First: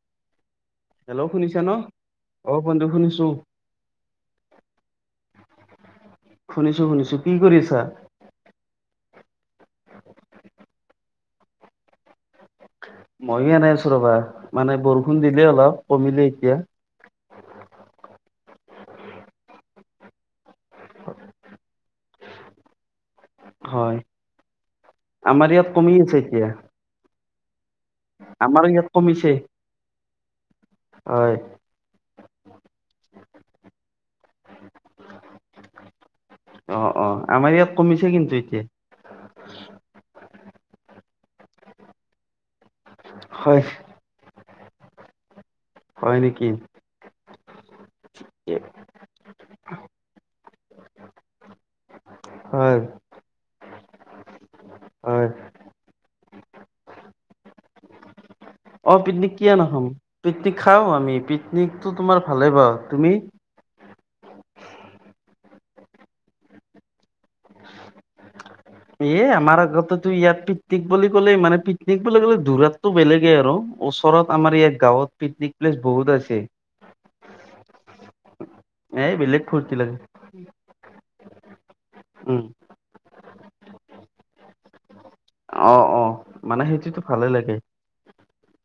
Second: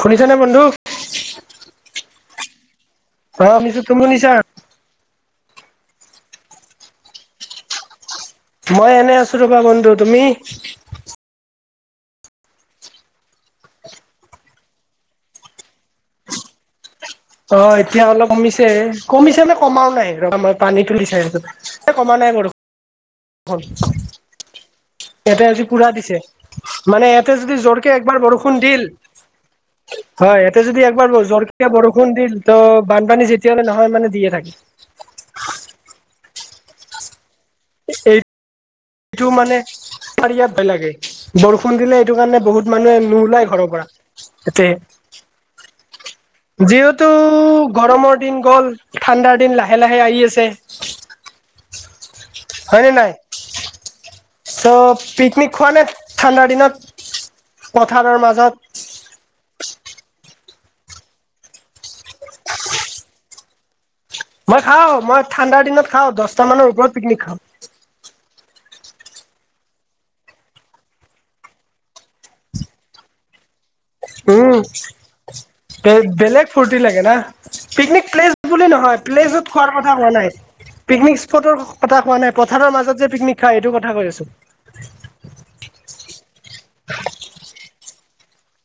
শুনিছেনে বন্ধু। হেল্ল' শুনিছা ন অ বন্ধু শুনিছো। অ শুনিছোঁ তুমি শুনিছা। শুনিছোঁ শুনিছোঁ কি কৰিআছা। মই এনে আছো ৰবা বন্ধু তুমি। ময়ো আনাই আছোঁ ৰবা মানে বৰষুণ দিলে অলপ কমিলে এতিয়া। অ এতিয়া অলপ কমিছে কমিছে নে কমাও নাই ৰা মই পানী তুলিছে। এ কমা নাই কৰো। হ'ল। হয়। ইয়াতে আমাৰ আজি ইয়াত পুৰা কমি আছে দিছে এতিয়া মানে ইয়াতে যদি জোৰকে একবাৰ বৰষুণ আমাৰ দিল। ইয়াত কমিছে হয় এটা যদি একবাৰ হয় বছো। এতিয়া বৰষুণ দিল তহ বানপানী যেতিয়া দে নহয় মানে দিয়ে থাকে। অ অ আমাৰ ইয়াত কমিছে কিন্তু এতিয়া। এইটো মানে পাৰি বে লাগে বৰষুণ দিলে এইটো কাৰণে বহুত মানুহে। মোওলাই হয় ঘৰৰ পৰা এতে। হয় নেকি। যিঅতু গৰমৰ দিন গ'ল ঠাণ্ডাৰ দিন লাহে লাহে আহি আছে। হয় নে নাই ত হয় পিকনিক। খোৱ নে ঠাণ্ডাৰ দিনত পথাৰৰ মাজত। অঁ পিকনিক কিয় নাখাম পিকনিক খাওঁ আমি পিকনিকটো তোমাৰ ভালেই বাও তুমি। মই খাওঁ মই ঠাণ্ডাৰ দিনত খাওঁ দহটা মানৰ ওপৰত পিকনিক খাওঁ। এ আমাৰ আগতেতো ইয়াত পিকনিক বুলি ক'লে মানে পিকনিক বুলি ক'লে ধূৰাতটো বেলেগেই আৰু। ওচৰত আমাৰ উম ইয়াত গাঁৱত পিকনিক প্লেচ বে বহুত আছে বেলেগ ফুৰ্তি লাগে না পিকনিক প্লেচ। বুলি নহয় এই বেলেগ প্লেছত খোৱাৰ ফূৰ্তি লাগে কথা কোৱা নাই পিকনিক স্পটৰ কথা কোৱা নাই উম পথাৰৰ মাজত যে পিকনিক। গাড়ীটো কথা কৈ আছোঁ। অ, অ মানে সেইটোতো ভালে লাগে।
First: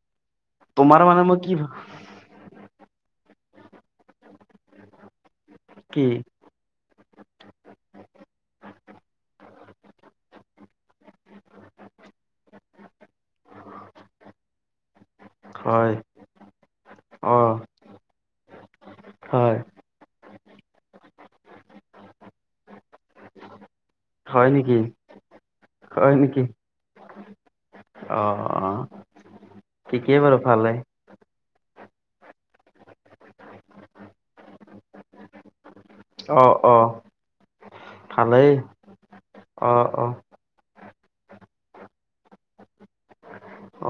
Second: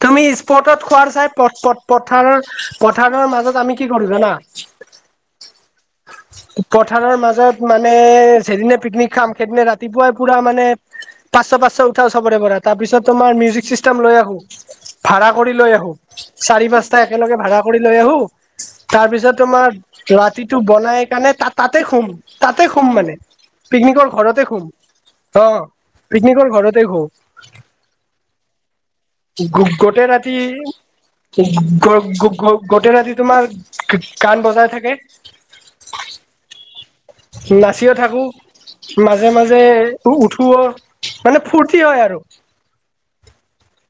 তুমি স্পটত তোমাৰ খোৱাৰ মানে চাই মই কি পথথ পথাৰৰ পথাৰৰ মাজত আমি কি কৰো জানা। কি? পথাৰৰ মাজত মানে যিদিনা পিকনিক খাম সেইদিনা ৰাতিপুৱাই পুৰা মানে পাচঁশ -পাচঁশ উঠা চবৰে পৰা তাৰিছত তোমাৰ মিজিক চিষ্টেম লৈ আহো ভাড়া কৰি লৈ আহো হয় চাৰি পাঁচটা অ একেলগে ভাড়া কৰি লৈ আহো তাৰপিছত হয় তোমাৰ ৰাতিটো বনাই কাণে তাতে শুম তাতে শুম মানে। পিকনিকৰ ঘৰতে হয় শুম নেকি অ পিকনিকৰ ঘৰতে শুওঁ। অঁ অঁ গোটেই ৰাতি গ-গ-গোটেই ৰাতি তোমাৰ ক-কাণ বজাই থাকে। অ অ- নাচিও থাকো ভালেই মাজে মাজে অ অ উঠো মানে ফুৰ্তি হয়। আৰু-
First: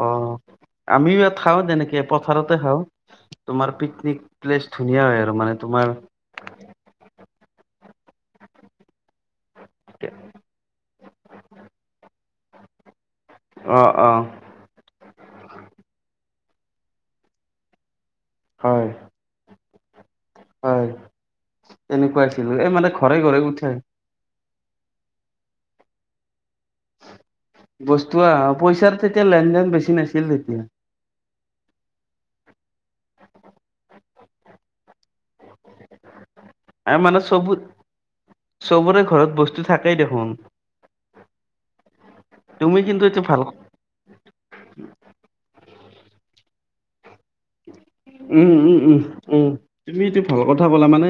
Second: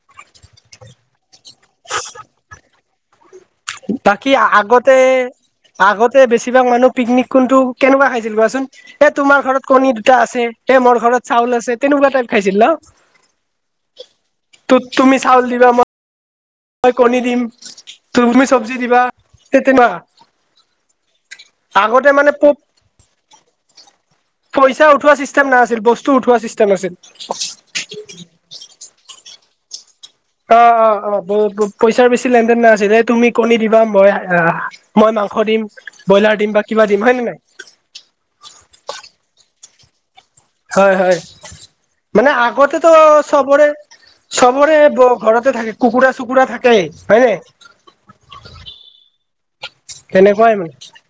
অ আমিও ইয়াত খাওঁ তেনেকে পথাৰতে খাওঁ। তোমাৰ পিকনিক বাকী প্লেচ আগতে ধুনীয়া হয় আৰু মানে তোমাৰ আগতে বেছিভাগ মানুহ পিকনিক কোনটো কেনেকুৱা খাইছিল কোৱাচোন এ তোমাৰ ঘৰত কণী, দুটা আছে তে মোৰ ঘৰত চাউল আছে তেনেকুৱা টাইপ খাইছিল ন? অঁ অঁ ত-তুমি চউল, দিবা মই ই কণী, দিম তুমি চব্জি, হয় দিবা তে তে মা হয় এনেকুৱা মানে আছিলো এই মানে ঘৰে- ঘৰে উঠে। পইচা উঠোৱা চিষ্টেম নাছিল বস্তু উঠোৱা চিষ্টেম আছিল। বস্তু আহ পইচাৰ তেতিয়া লেনদেন বেছি নাছিল। তেতিয়া অ অ অ পইচাৰ বেছি লেন দেন নাছিল তুমি কণী, দিবা মই মই মাংস, দিম। ব্ৰইলাৰ, দিম বা কিবা আৰু দিম হয় মানে নে নাই চব চবৰে ঘৰত বস্তু থাকেই দেখোন। হয় হয় মানে তুমি আগতেতো কিন্তু এইটো ভাল চবৰে চবৰে ঘৰতে থাকে কুকুৰা, চুকুৰা থাকে, হয়নে? উম উম উম উম তুমিটো ভাল কথা ব'লা মানে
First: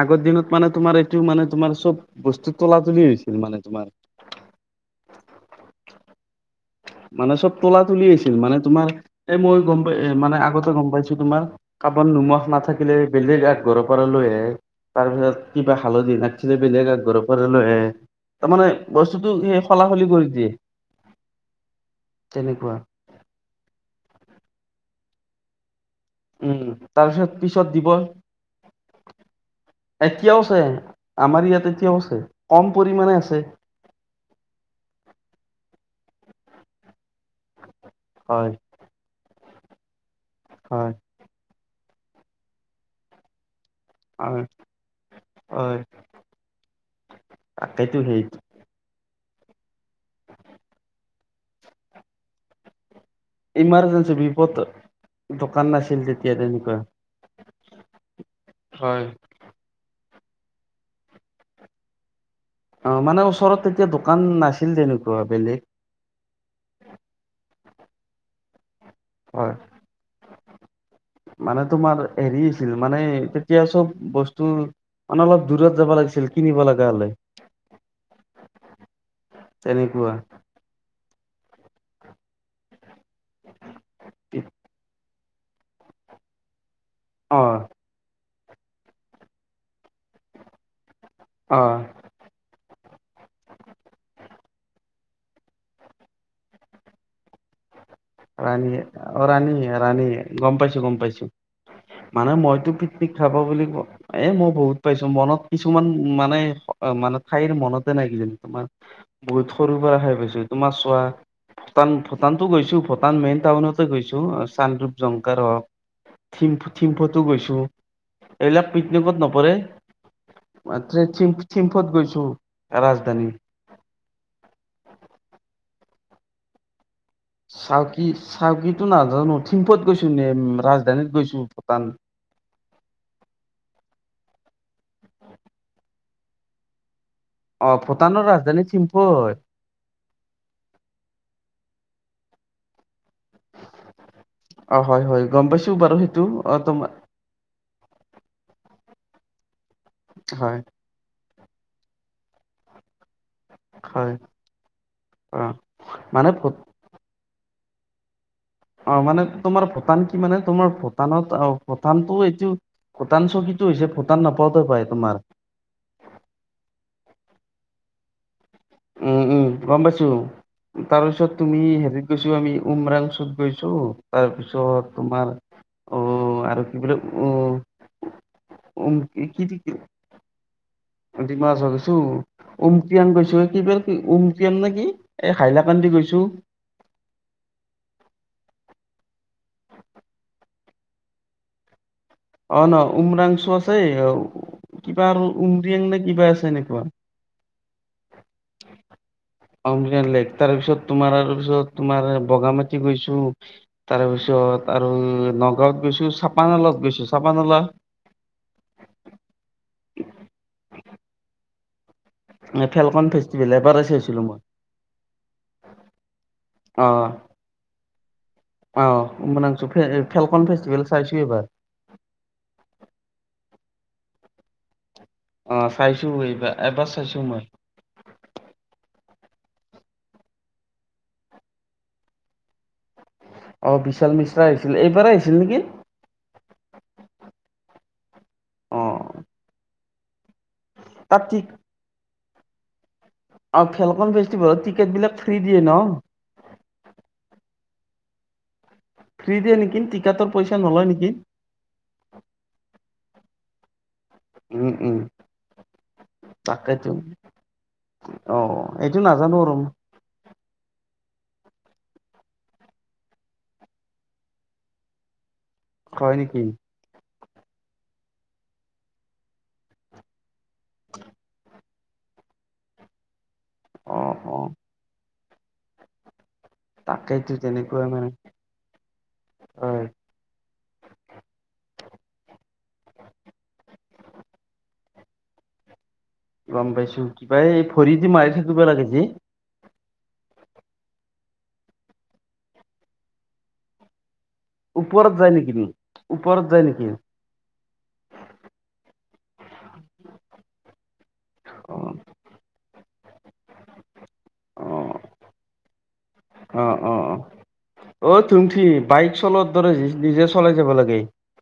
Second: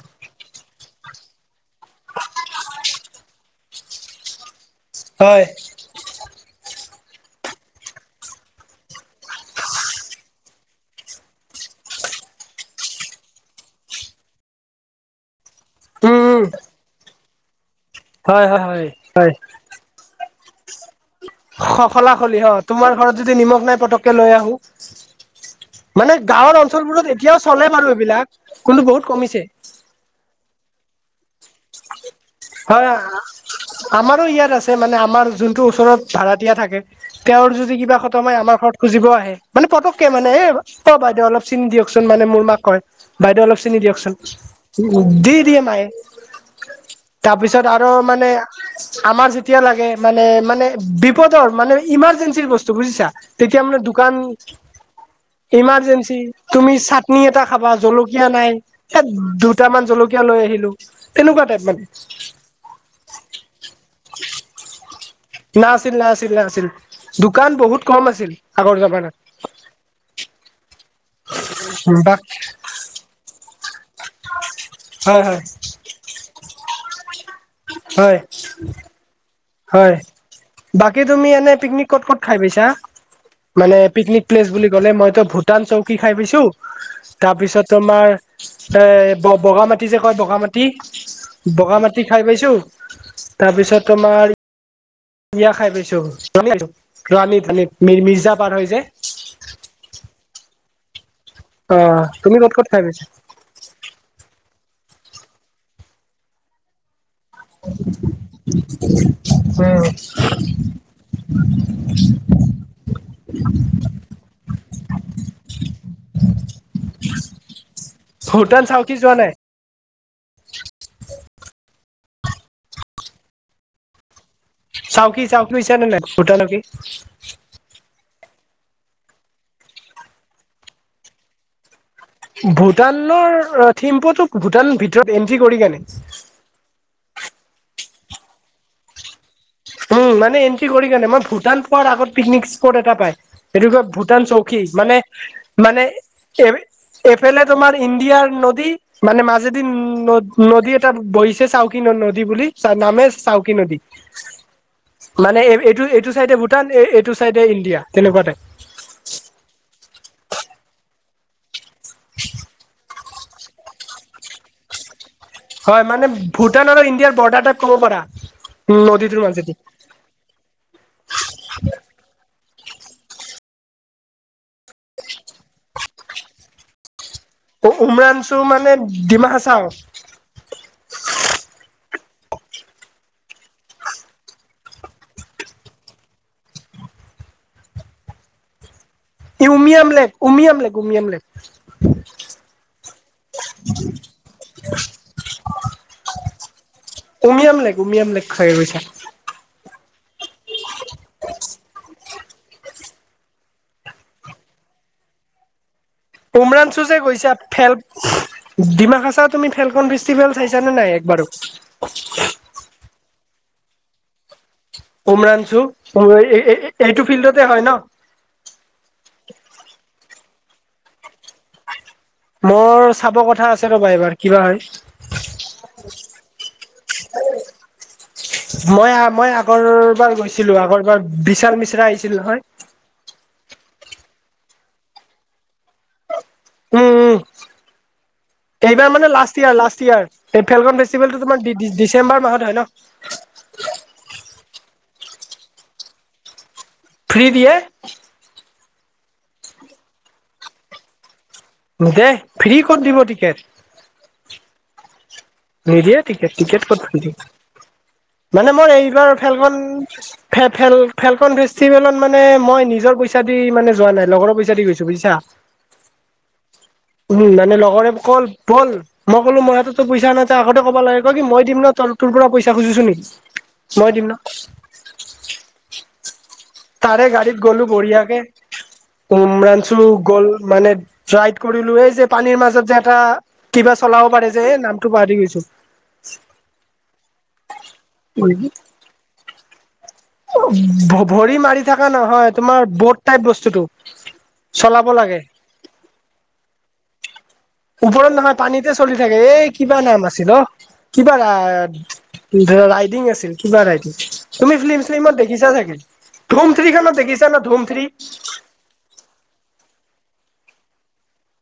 আগৰ দিনত মানে তোমাৰ এইটো মানে তোমাৰ চব বস্তু তোলা তুলি হৈছিল মানে তোমাৰ। হয়। মানে চব তোলা তুলি আছিল মানে তোমাৰ এ মই গম পাই মানে আগতে গম পাইছো তোমাৰ কাবাৰ নোমখ নাথাকিলে বেলেগ আগ ঘৰৰ পৰা লৈ আহে তাৰপিছত কিবা হালধি উম নাথিলে বেলেগ ঘৰৰ পৰা লৈ আহে হয় তাৰ হয় মানে হয় হয় বস্তুতটো হলা হলি কৰি দিয়ে। হলা হলি অ তেনেকুৱা তোমাৰ ঘৰত যদি নিমখ নাই পতককে লৈ আহো। মানে উম গাঁৱৰ অঞ্চলবোৰত তাৰপিছত এতিয়াও পিছত চলে বাৰু দিব এইবিলাক কিন্তু বহুত কমিছে। এতিয়াওছে আমাৰ ইয়াত এতিয়াও আছে কম হয় পৰিমাণে আছে। আমাৰো ইয়াত আছে মানে আমাৰ যোনটো ওচৰত ভাৰাতীয়া থাকে তেওঁৰ যদি কিবা ত মই হয় আমাৰ ঘৰত খুজিব আহে মানে পতকে মানে এ হয় অ বাইদেউ অলপ চিনি দিয়কচোন মানে মোৰ মাক কয় বাইদেউ অলপ চিনি দিয়কচোন হয় উ দি দিয়ে হয় মায়ে। তাৰপিছত আৰু তাকেইতো সেই মানে আমাৰ যেতিয়া লাগে মানে মানে বিপদৰ মানে ইমাৰজেঞ্চিৰ বস্তু বুজিছা। তেতিয়া আমাৰ ইমাৰজেঞ্চি দোকান বিপদ দোকান নাছিল ইমাৰ্জেঞ্চি তেতিয়া তুমি তেনেকুৱা চাটনি এটা খাবা জলকীয়া হয় নাই। দুটামান জলকীয়া লৈ আহিলো তেনেকুৱা টাইপ মানে। অ মানে ওচৰত তেতিয়া দোকান নাছিল তেনেকুৱা বেলেগ। নাছিল নাছিল নাছিল দোকান বহুত কম আছিল আগৰ জামানাত। হয় মানে তোমাৰ বাক হেৰি ছিল মানে তেতিয়া চব বস্তু হয় মানে হয় অলপ দূৰত যাব লাগিছিল কিনিব লগা হলে। হয় [unintelligible] হয়। বাকী তুমি এনেই পিকনিক ক'ত ক'ত খাই পাইছা? মানে পিকনিক প্লেচ বুলি ক'লে, মইতো ভূটান চৌকি খাই পাইছোঁ। অ তাৰপিছত তোমাৰ এ বগা মাটি যে কয় বগা মাটি, অ বগা মাটি খাই পাইছো। তাৰ পিছত তোমাৰ বিয়া খাই পাইছোঁ, ৰাণী মৰিমিজ। ৰাণী, অ' ৰাণী ৰাণী গ'ম পাইছোঁ, গম পাইছোঁ। অ মানে তুমি ক'ত ক'ত মইতো খাই পাইছা পিকনিক খাব বুলি কও এ মই বহুত পাইছোঁ, মনত কিছুমান মানে অ' মানে ঠাইৰ মনতে নাই কিজানি তোমাৰ, বহুত সৰুৰ পৰা খাই পাইছোঁ তোমাৰ চোৱা! ভূটান ভূটানতো গৈছোঁ, ভূটান মেইন টাউনতে গৈছোঁ, চানৰূপ জংকাৰ হক। থিম থিম্ফটো গৈছো। ভূটান এইবিলাক চাউকি যোৱা পিকনিকত নাই নপৰে। মাত্ৰে থিম্ফ থিম্ফত গৈছোঁ, ৰাজধানী। চাওকি চাওকি গৈ ছানে নাই ভূটানকি? চাওঁকি চাওঁকিটো নাজানো, থিম্পত গৈছোঁ নে ৰাজধানীত গৈছোঁ ভূটান। ভূটানৰ থিম্পুতো ভূটান ভিতৰত এন্ট্ৰি কৰি কেনে। অ', ভূটানৰ ৰাজধানী থিম্পু হয়। উম, মানে এণ্ট্ৰি কৰি কেনে। মই ভূটান পোৱাৰ আগত পিকনিক স্পট এটা পায়। সেইটোতো ভূটান চৌ কি অ মানে হয় হয় গম পাইছো মানে বাৰু সেইটো এ অ তোমাৰ এইফেলে তোমাৰ ইণ্ডিয়াৰ নদী, মানে মাজেদি নদ হয় নদী এট তাত বহিছে চাউকি ন নদী বুলি, চা নামে চাউকি নদী। হয় অ মানে এ এইটো এইটো মানে চাইডে ভূ ভূটান, এ এইটো চাইডে ইণ্ডিয়া তেনেকুৱা তাইপ। অ', মানে তোমাৰ ভূটান কি মানে, তোমাৰ ভূটানত অ' ভূটানটো এইটো ভূটান চৌকীটো হৈছে, ভূটান নাপাওঁতে পাই তোমাৰ। হয়, মানে ভূটান আৰু ইণ্ডিয়াৰ বৰ্ডাৰ টাইপ ক'ব পাৰা। নদীটোৰ উম উম, মাজেদি গম পাইছো। তাৰ পিছত তুমি হেৰিত গৈছোঁ আমি, উমৰাংচুত গৈছোঁ। তাৰপিছত তোমাৰ অ', আৰু ইবিলাক অ অ', উমৰাংছু মানে ডিমাহাচাও। ডিমাহাচাও গৈছোঁ। উমক্ৰিয়াঙ গৈছোঁ। কি ব উমক্ৰিয়ান না কি! এ হাইলাকান্দি গৈছোঁ। Umiam lake Umiam lake, Umiam lake. অ' ন উমৰাংছু আছেই, কিবা উমৰিয়াং নে কিবা আছে এনেকুৱা। উমিয়াম লেক, উমিয়াম লেক খাই গৈছে। অমিয়াম লেক, তাৰে পিছত তোমাৰ, তাৰ পিছত তোমাৰ বগা মাটি গৈছোঁ। তাৰে পিছত আৰু নগাঁওত গৈছোঁ। উমৰাংছু যে গৈছা ফেল ডিমা হাছাও তুমি ফেলকন ফেষ্টিভেল চাইছা নে নাই একবাৰো? এ ফেলকন ফেষ্টিভেল এবাৰে চাইহৈছিলোঁ মই। উমৰাংছু, এই এই এই এইটো ফিল্ডতে হয় ন? অহ, উমৰাংছু ফেলকন ফেষ্টিভেল চাইছো এবাৰ। মোৰ চাব কথা আছে ৰ'বা এইবাৰ কিবা হয়। অঁ চাইছো এইবাৰ এবাৰ চাইছো মই। মই মই আগৰবাৰ গৈছিলো আগৰবাৰ বিশাল মিশ্ৰা আহিছিল নহয়। অঁ বিশাল মিশ্ৰা আহিছিল, এইবাৰেই আহিছিল নেকি? উম উম। অ এইবাৰ মানে লাষ্ট ইয়াৰ লাষ্ট ইয়াৰ এই ফেলকন ফেষ্টিভেলটো তাত টিক তোমাৰ ডিচেম্বৰ মাহত হয় ন। অঁ ফেলকন ফেষ্টিভেলত টিকেট বিলাক ফ্ৰী দিয়ে ন? ফ্ৰী দিয়ে? ফ্ৰী দিয়ে নেকি টিকটৰ পইচা নলয় নেকি। নিদিয়ে ফ্ৰী কত দিব টিকেট। উম উম। নিদিয়ে টিকেট টিকেট কত তাকেতো ফ্ৰী দিব, অ মানে মই এইটো এইবাৰ নাজানো আৰু ফেলকন ফেলকন ফেষ্টিভেলত মানে মই নিজৰ পইচা দি মানে যোৱা নাই লগৰৰ পইচা দি গৈছো বুজিছা। হয় নেকি? উম মানে লগৰে কল ব'ল মই ক'লো মোৰ হাততো পইচা নাই আগতে ক'বা লাগে কি মই দিম ন ত তোৰ পৰা পইচা খুজিছো নেকি মই অ দিম ন অ তাৰে তাকেইতো গাড়ীত গলো তেনেকুৱা মানে বঢ়িয়াকে হয় উমৰাংছু গ'ল মানে ড্ৰাইভ কৰিলো এই যে পানীৰ মাজত যে এটা কিবা চলাব পাৰে যে এই নামটো পাহৰি গৈছো। গম পাইছো কিবা এই ভৰি দি মাৰি থাকিব লাগে যে ভৰি মাৰি থাকা নহয় তোমাৰ বট টাইপ বস্তুটো। চলাব ওপৰত লাগে যায় নেকি ওপৰত যায় নেকি? ওপৰত নহয় পানীতে চলি থাকে এই কিবা নাম আছিল অ কিবা অ অ ৰাইডিং আছিল কিবা ৰাইডিং তুমি ফিলি্ম চিলিমত দেখিছা চাগে। ধুম থ্ৰী খনত দেখিছে না ধুম থ্ৰী ধুমথ্ৰী বাইক চলোৱাৰ দৰে নিজে চলাই যাব লাগে।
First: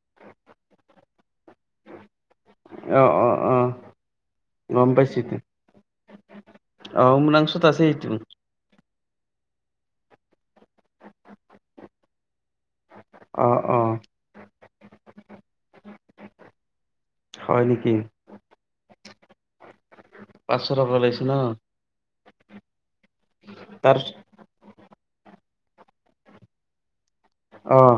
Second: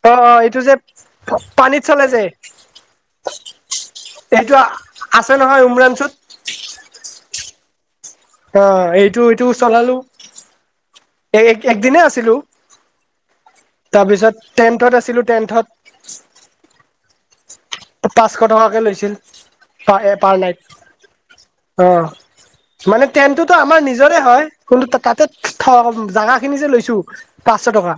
অঁ অঁ এইটো যে পানীত চলে যে? অ অ অ এইটা আছে নহয় উমৰাংছুত। অঁ উমৰাংছুত আছে এইটো। অঁ এইটো এইটো চলালো এ এক দিনে আছিলো। অঁ অঁ। তাৰপিছত তেন্তেত আছিলো তেন্তেত। হয় নেকি? পাঁচশ টকাকে লৈছিল পাৰ হেড পাৰ নাইট। পাঁচশ টকা ওলাইছে ন অঁ। মানে তেন্তেটোতো আমাৰ তাৰ নিজৰে হয় কিন্তু তাতে থ জাগা খিনি যে লৈছো পাঁচশ অঁহ। টকা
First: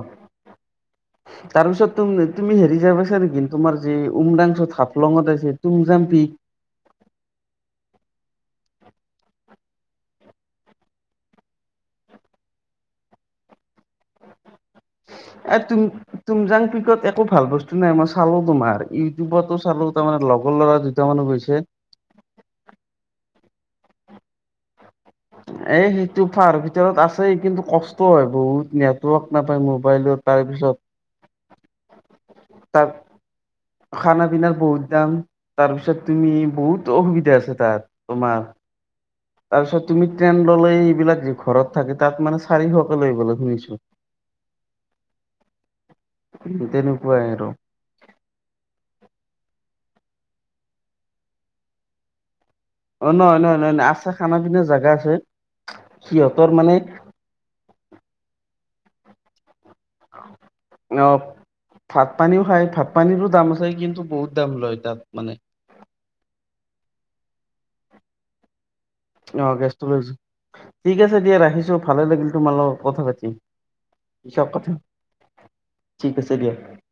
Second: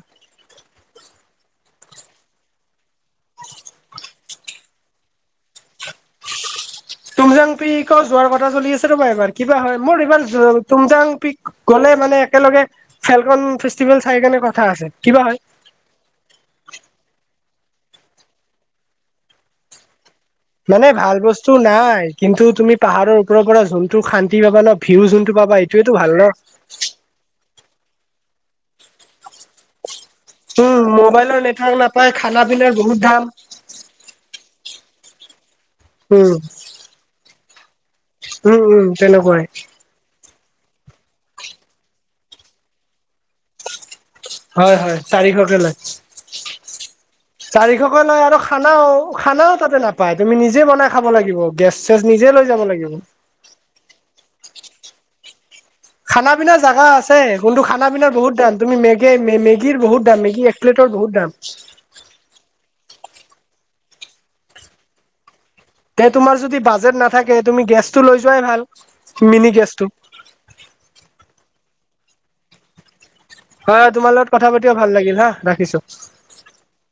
তাৰপিছত তুমি হেৰি যায় পাইছা নেকি তোমাৰ যে উমৰাংছু হাফলঙত আছে টুমজাংপিক? টুমজাংপিকও যোৱাৰ কথা চলি আছে ৰ'বা এইবাৰ কিবা হয় মোৰ এইবাৰ টুমজাং পিক গ'লে মানে একেলগে ফেলকন ফেষ্টিভেল চাই কেনে কথা আছে কিবা হয়। এ টুম টুমজাং পিকত একো ভাল বস্তু নাই মই চালো তোমাৰ ইউটিউবতো চালো তাৰমানে ল মানে ভাল বস্তু নাই, কিন্তু তুমি পাহাৰৰ ওপৰৰ পৰা যোনটো শান্তি পাবা ন ভিউ যোনটো পাবা এইটোৱেটো ভাল ন। ত আছেই কিন্তু কষ্ট হয় বহুত নেটৱৰ্ক নাপায় মোবাইলত। তাৰপিছত উম মোবাইলৰ নেটৱৰ্ক নাপায়, খানা পিনাৰ তাত বহুত দাম। খানা পিনাৰ বহুত দাম তাৰপিছত তুমি উম বহুত অসুবিধা আছে তাত তোমাৰ। উম উম তেনেকুৱাই। তাৰপিছত তুমি ট্ৰেইন ললে এইবিলাক ঘৰত থাকে তাত মানে চাৰিশ কে লয় বুলি শুনিছো। হয় হয় চাৰিশকে লয়, তেনেকুৱাই আৰু [inaudible] চাৰিশকে লয় আৰু খানাও খানাও তাতে নাপায় তুমি নিজে বনাই খাব লাগিব, গেছ চেছ নিজে লৈ যাব লাগিব। অ নহয় নহয় নহয় নয় আছে খানা পিনা জেগা আছে। খানা সিহঁতৰ পিনা মানে জোগা আছে কোনটো খানা পিনাৰ বহুত দাম তুমি মেগে মেগীৰ বহুত দাম মেগী প্লেটৰ বহুত অ দাম। ভাত পানীও খাই ভাত পানীৰো দাম আছে, কিন্তু বহুত দাম লয় তাত মানে। তে তোমাৰ যদি বাজেট নাথাকে তুমি গেছটো লৈ যোৱাই ভাল। অ গেছটো লৈছো, ঠিক আছে দিয়া ৰাখিছো ভালে লাগিল তোমাৰ লগত কথা পাতি। হা তোমাৰ লগত কথা পাতিও ভাল লাগিল হা, ৰাখিছো। [unintelligible]